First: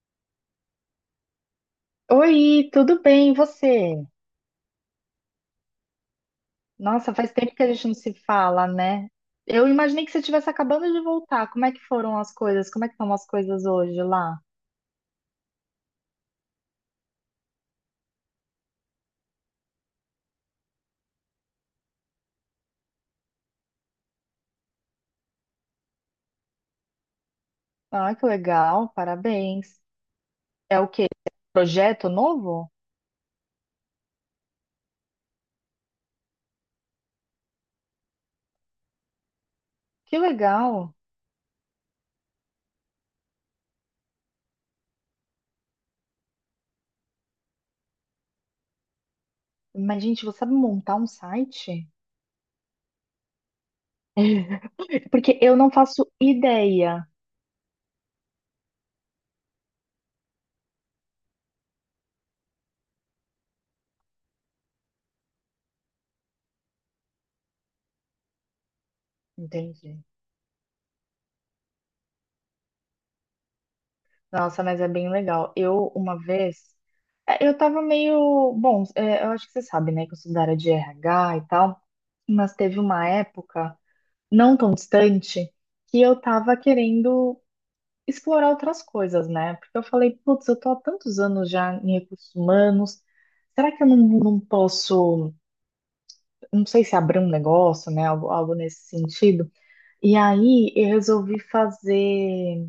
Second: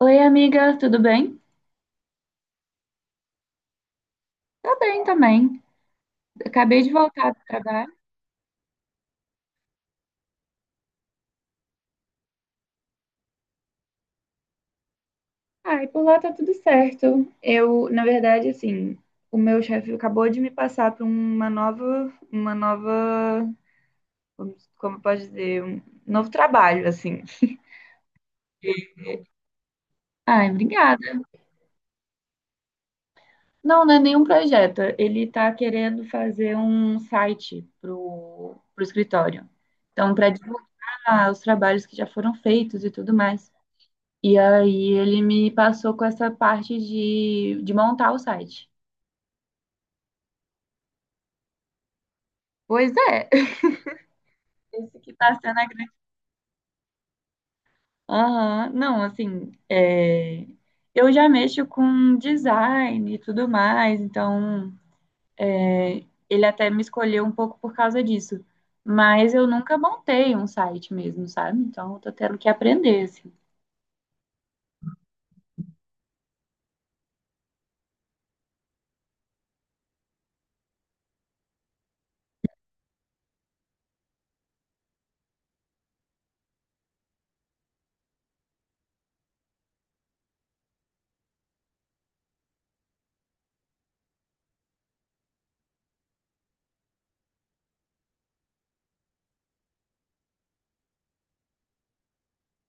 Oi, amiga, tudo bem? Oi, tudo bem, e você? Tá bem também. Acabei de Nossa, faz voltar do tempo que a gente trabalho. não se fala, né? Eu imaginei que você estivesse acabando de voltar. Como é que foram as coisas? Como é que estão as coisas hoje lá? Ai, por lá tá tudo certo. Eu, na verdade, assim, o meu chefe acabou de me passar para uma nova, como pode dizer, um novo trabalho, assim. Ah, que legal, parabéns. Ai, É o obrigada. quê? Projeto novo? Não, não é nenhum projeto. Ele tá querendo fazer um site pro escritório. Então, Que para legal. divulgar os trabalhos que já foram feitos e tudo mais. E aí ele me passou com essa parte de montar o site. Mas, gente, você sabe montar um site? Pois é. Esse que tá Porque eu sendo a não grande. faço ideia. Aham, não, assim, é, eu já mexo com design e tudo mais, então é, ele até me escolheu um pouco por causa disso. Mas eu nunca Entendi. montei um site mesmo, sabe? Então eu tô tendo que aprender, assim. Nossa, mas é bem legal. Eu, uma vez, eu tava meio. Bom, eu acho que você sabe, né, que eu sou da área de RH e tal, mas teve uma época não tão distante que eu tava querendo explorar outras coisas, né? Porque eu falei, putz, eu tô há tantos anos já em recursos humanos, será que eu não posso, não sei se abrir um negócio, né, algo nesse sentido? E aí eu resolvi fazer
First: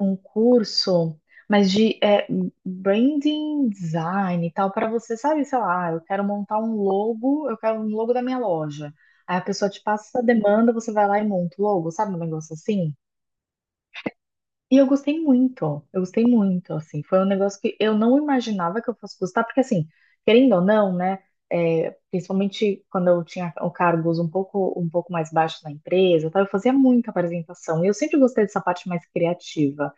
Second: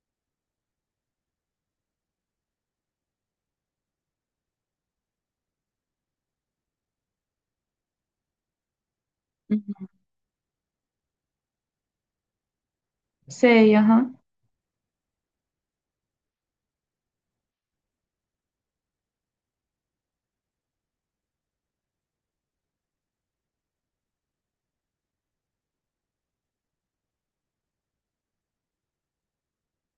um curso, mas de branding design e tal, para você, sabe, sei lá, "Ah, eu quero montar um logo, eu quero um logo da minha loja. Aí a pessoa te passa essa demanda, você vai lá e monta o logo, sabe, um negócio assim? Sei, aham. E eu gostei muito, assim, foi um negócio que eu não imaginava que eu fosse gostar, porque assim, querendo ou não, né, é, principalmente quando eu tinha cargos um pouco mais baixos na empresa, tá, eu fazia muita apresentação, e eu sempre gostei dessa parte mais criativa,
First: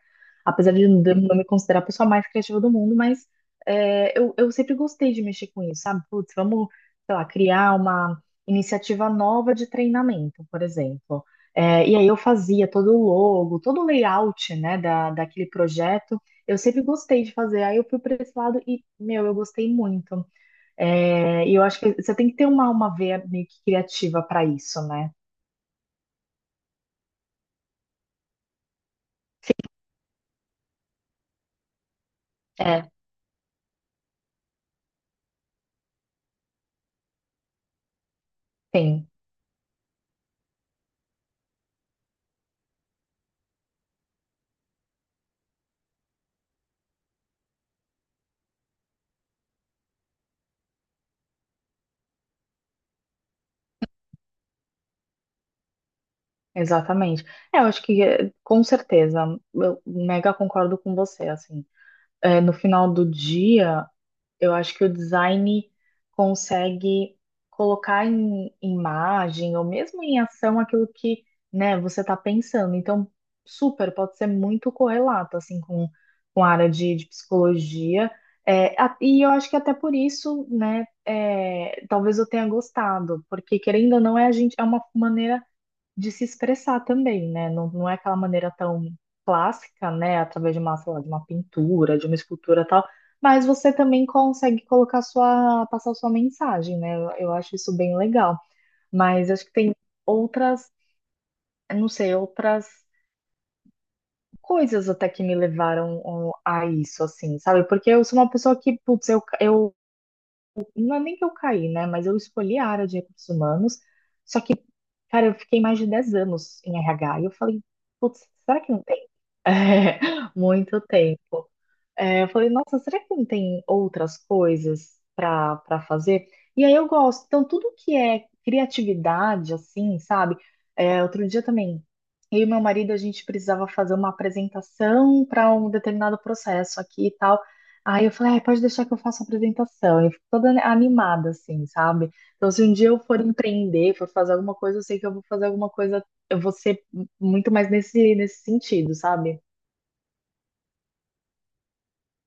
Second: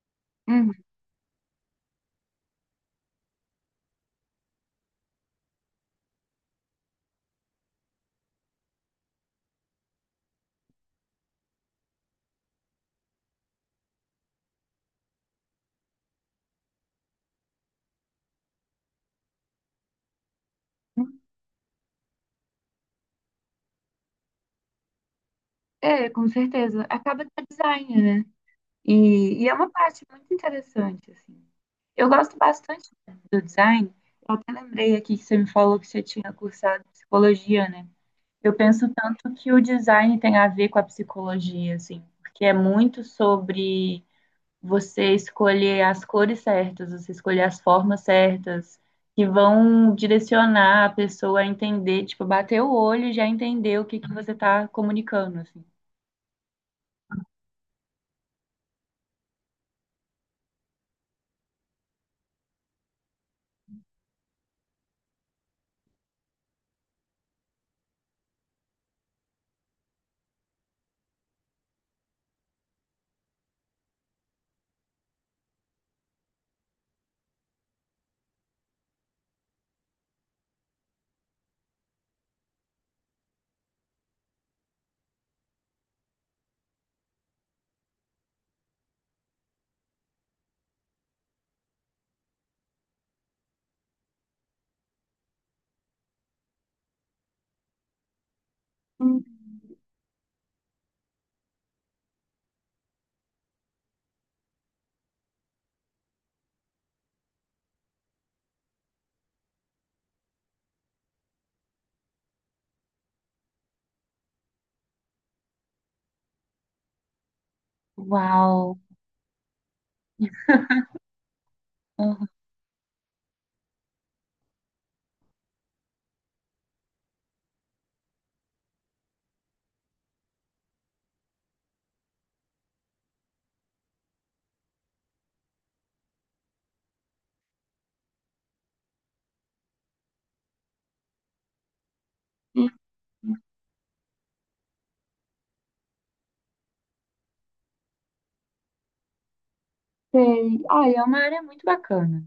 Uhum. apesar de eu não me considerar a pessoa mais criativa do mundo, mas eu sempre gostei de mexer com isso, sabe? Putz, vamos, sei lá, criar uma iniciativa nova de treinamento, por exemplo. É, e aí eu fazia todo o logo, todo o layout, né, daquele projeto. Eu sempre gostei de fazer. Aí eu fui para esse lado e, meu, eu gostei muito. É, e eu acho que você tem que ter uma veia meio que criativa para isso, né? É, com certeza. Acaba que é design, né? E é uma parte muito interessante, assim. Eu gosto bastante É. do design. Eu até lembrei aqui que você me falou que você tinha cursado psicologia, né? Eu penso Tem, tanto que o design tem a ver com a psicologia, assim, porque é muito sobre você escolher as cores certas, você escolher as formas certas, que vão direcionar a pessoa a entender, tipo, bater o olho e já entender o que que você está comunicando, assim. exatamente. É, eu acho que, é, com certeza, eu mega concordo com você, assim. É, no final do dia. Eu acho que o design consegue colocar em imagem ou mesmo em ação aquilo que, né, você está pensando. Então, super, pode ser muito correlato, assim, com a área de psicologia. É, e eu acho que até por isso, né, é, talvez eu tenha gostado, porque querendo ou não, é a gente, é uma maneira de se expressar também, né? Não é aquela maneira tão clássica, né? Através de uma, sei lá, de uma pintura, de uma escultura tal, mas você também consegue colocar sua, passar sua mensagem, né? Eu acho isso bem legal. Hum. Mas acho que tem outras, eu não sei, outras coisas até que me levaram ó, a isso, assim, sabe? Porque eu sou uma pessoa que, putz, eu não é nem que eu caí, né? Mas eu escolhi a área de recursos humanos, só que, cara, eu fiquei mais de 10 anos em RH e eu falei, putz, será que Uau! É, muito tempo. É, Uhum. eu falei, nossa, será que não tem outras coisas para fazer? E aí eu gosto. Então, tudo que é criatividade, assim, sabe? É, outro dia também, eu e meu marido, a gente precisava fazer uma apresentação para um determinado processo aqui e tal. Aí eu falei, "Ai, pode deixar que eu faça a apresentação. Eu fico toda animada, assim, sabe? Então, se um dia eu for empreender, for fazer alguma coisa, eu sei que eu vou fazer alguma coisa, eu vou ser muito mais nesse sentido, sabe? Sei. Olha, é uma área muito bacana.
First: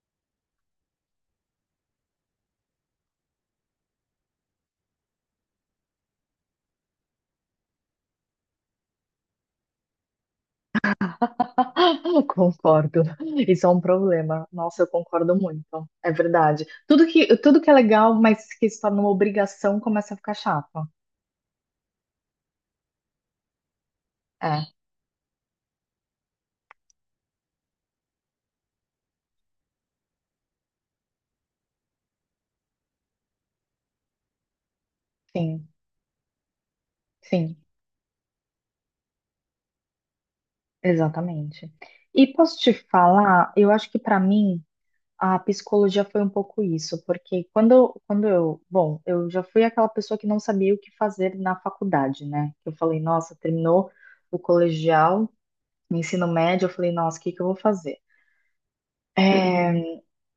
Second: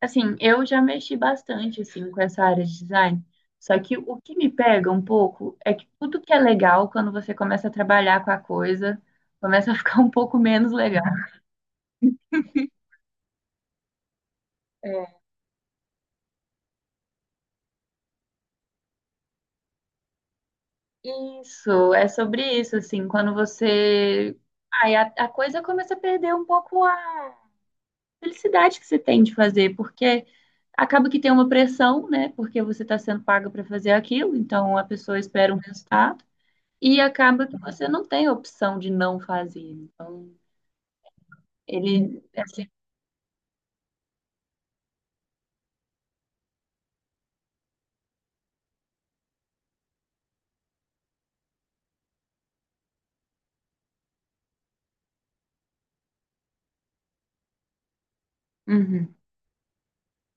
Assim, eu já mexi bastante, assim, com essa área de design. Só que o que me pega um pouco é que tudo que é legal, quando você começa a trabalhar com a coisa, começa a ficar um pouco menos legal. Eu concordo. Isso é um problema. Nossa, eu É. concordo muito. É verdade. Tudo que é legal, mas que se torna uma obrigação, começa a ficar chato. Isso, é sobre isso, assim, quando você... É, Aí a coisa começa a perder um pouco a felicidade que você tem de fazer, porque acaba que tem uma pressão, né? Porque você está sendo paga para fazer aquilo, então a pessoa espera um sim, resultado. E acaba que sim, você não tem a opção de não fazer. Então, exatamente. ele, E é posso assim, te falar, eu acho que para mim a psicologia foi um pouco isso, porque quando eu, bom, eu já fui aquela pessoa que não sabia o que fazer na faculdade, né? Eu falei, nossa, terminou o colegial, o ensino médio, eu falei, nossa, o que que eu vou fazer? uhum. É,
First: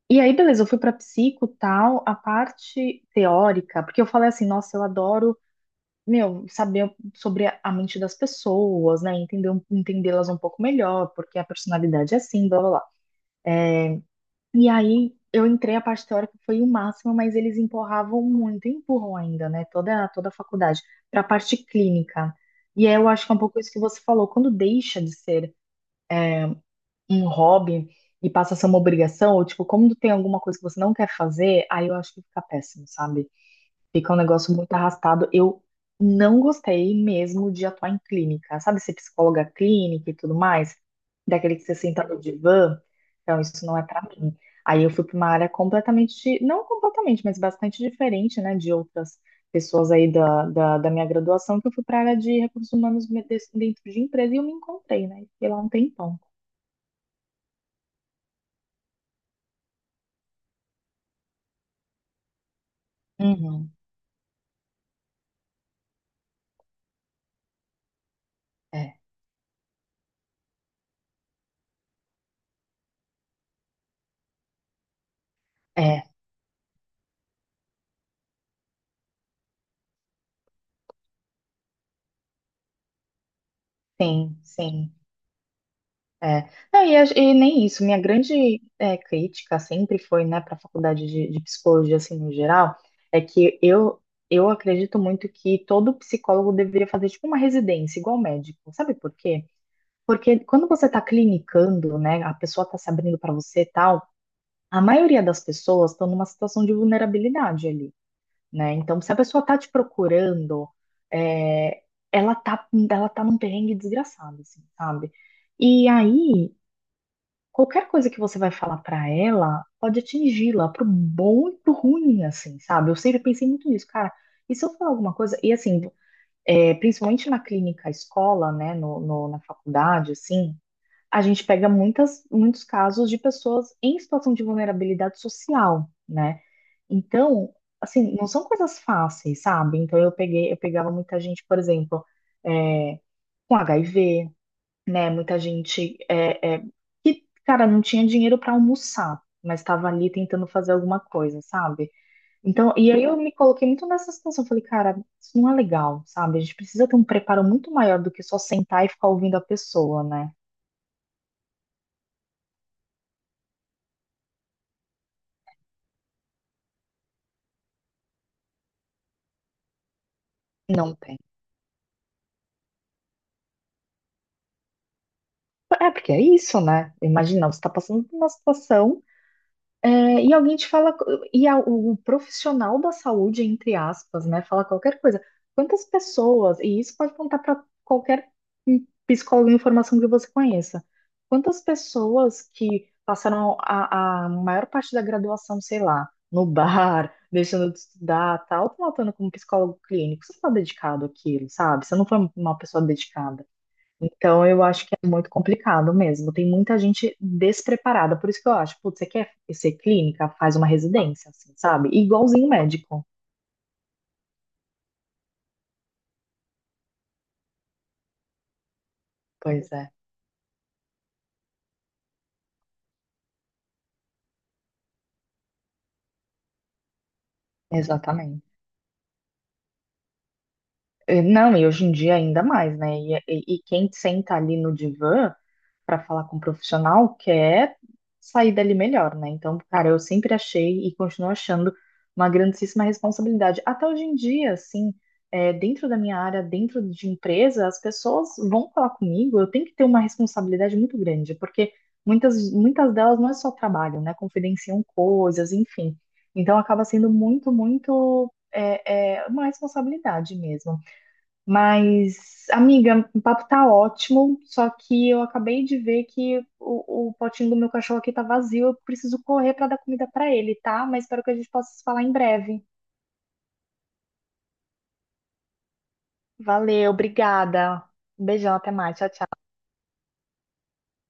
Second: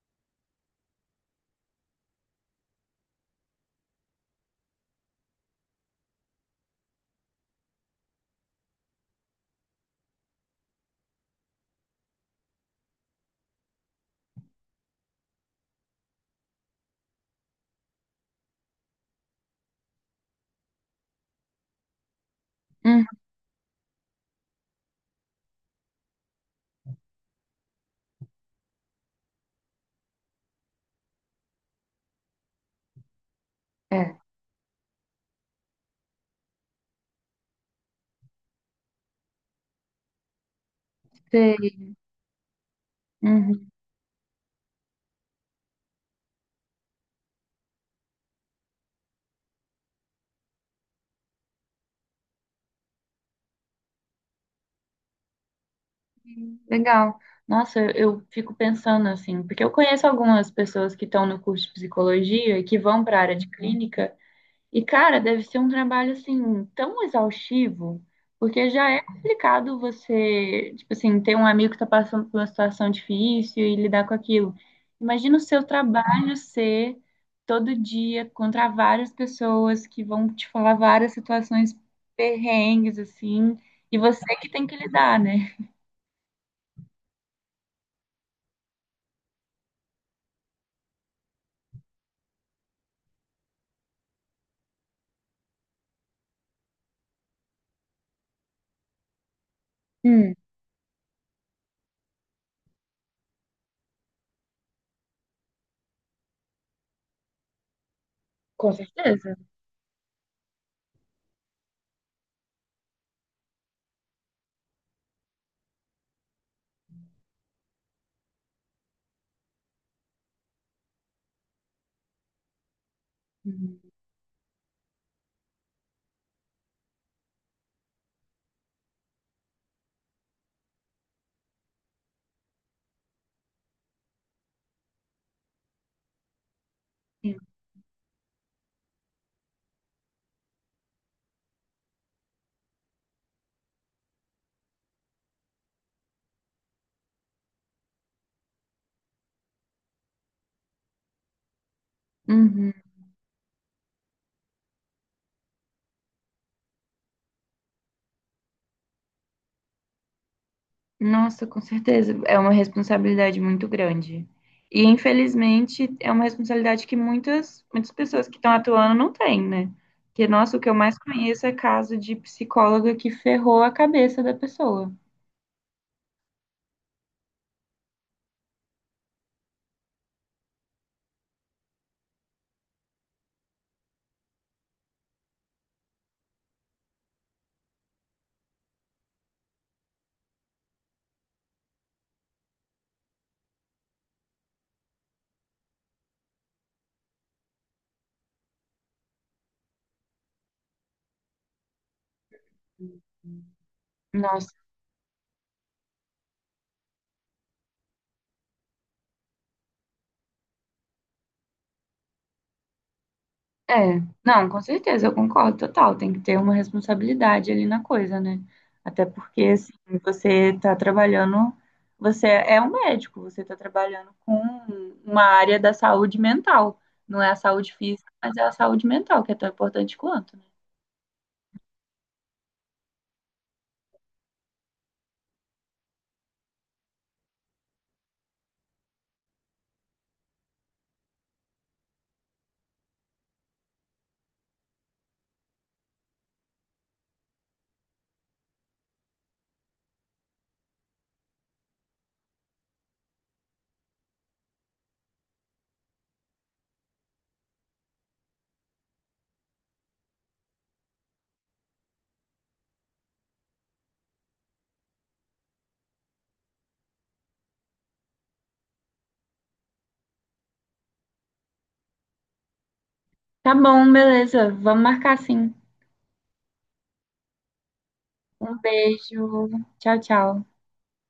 e aí, beleza, eu fui pra psico, tal, a parte teórica, porque eu falei assim, nossa, eu adoro, meu, saber sobre a mente das pessoas, né, entender, entendê-las um pouco melhor, porque a personalidade é assim, blá, blá, blá. E aí, eu entrei, a parte teórica foi o máximo, mas eles empurravam muito, empurram ainda, né, toda a faculdade, pra parte clínica. E aí, Uhum. eu acho que é um pouco isso que você falou, quando deixa de ser um hobby e passa a ser uma obrigação, ou tipo, quando tem alguma coisa que você não quer fazer, aí eu acho que fica péssimo, sabe? Fica um É, negócio muito arrastado. Eu não gostei mesmo de atuar em clínica. Sabe ser psicóloga clínica e tudo mais? Daquele que você sei. senta no divã? Então, isso Uhum. não é pra mim. Aí eu fui pra uma área completamente, não completamente, mas bastante diferente, né, de outras pessoas aí da minha graduação, que eu fui pra área de recursos humanos dentro de empresa e eu me encontrei, né? Fiquei lá um tempão. Legal. Nossa, eu fico pensando assim, porque eu conheço algumas pessoas que estão no curso de psicologia e que vão para a área de uhum Uhum. clínica. E, cara, deve ser um trabalho, assim, tão exaustivo, porque já É, é complicado você, tipo assim, ter um amigo que tá passando por uma situação difícil e lidar com aquilo. Imagina o seu é, trabalho ser todo dia contra várias pessoas que vão te falar várias situações perrengues, assim, e você sim, que tem que sim. lidar, né? É. Não, e, e nem isso. Minha grande crítica sempre foi, né, para a faculdade de psicologia, assim, no geral, é que eu, eu acredito muito que todo psicólogo deveria fazer, tipo, uma residência, igual médico. Sabe por quê? Hum, Porque quando você está clinicando, né, a pessoa está se abrindo para você e tal, a maioria das pessoas estão numa situação de vulnerabilidade ali, com né? Então, se a certeza. pessoa está te procurando, é, ela tá num perrengue desgraçado, assim, sabe? E aí qualquer coisa que você vai falar pra ela pode atingi-la pro bom e pro ruim, assim, sabe? Eu sempre pensei muito Uhum. nisso, cara. E se eu falar alguma coisa, e assim, é, principalmente na clínica escola, né, na faculdade, assim, a gente pega muitos casos de pessoas em situação de vulnerabilidade social, né? Sim. Então, assim, não são coisas fáceis, sabe? Então eu peguei, eu pegava muita gente, por exemplo, é, com HIV, né? Muita gente que, cara, não tinha dinheiro para almoçar, mas estava ali tentando fazer alguma coisa, sabe? Então, Uhum. e aí eu me coloquei muito nessa situação. Falei, cara, isso não é legal, sabe? A gente precisa ter um preparo muito maior do que só sentar e ficar ouvindo a pessoa, né? Nossa, com certeza. É uma responsabilidade muito grande. E, infelizmente, é uma responsabilidade que muitas, muitas pessoas que estão atuando não têm, né? Porque, nossa, o que eu Não mais tem. conheço é caso de psicóloga que ferrou a cabeça da pessoa. É, porque é isso, né? Imagina, você está passando por uma situação. É, e alguém te fala, e o profissional da saúde, entre aspas, né, fala qualquer coisa. Quantas pessoas, e isso pode contar para qualquer psicólogo em formação que você conheça, quantas pessoas que passaram a maior parte da graduação, sei lá, no bar, deixando de estudar, tal, estão atuando como psicólogo clínico? Você não está dedicado àquilo, sabe? Você não foi uma pessoa dedicada. Então, Nossa. eu acho que é muito complicado mesmo. Tem muita gente despreparada. Por isso que eu acho, putz, você quer ser clínica? Faz uma residência, assim, sabe? Igualzinho médico. É, não, com certeza, eu concordo total. Tem que ter uma responsabilidade ali na coisa, né? Até porque, Pois assim, é, você está trabalhando, você é um médico, você está trabalhando com uma área da saúde mental. Não é a saúde física, mas é exatamente. a saúde mental, que é tão importante quanto, né? Eh, não, e hoje em dia ainda mais, né? E, e quem senta ali no divã para falar com o profissional quer sair dali melhor, né? Então, cara, eu sempre achei e continuo achando uma grandíssima responsabilidade. Até hoje em dia, assim, eh, dentro da minha área, dentro de empresa, as pessoas vão falar comigo, eu tenho que ter uma responsabilidade muito grande, porque muitas delas não é só trabalho, né? Confidenciam coisas, enfim. Então, acaba sendo muito. É, é uma responsabilidade mesmo. Mas, amiga, o papo tá ótimo, só que eu acabei de ver que o potinho do meu cachorro aqui tá vazio, eu preciso correr pra dar comida pra ele, tá? Mas espero que a gente possa se falar em breve. Tá bom, beleza. Vamos marcar sim. Valeu, obrigada. Um beijão, Um até mais. Tchau, beijo. tchau. Tchau, tchau.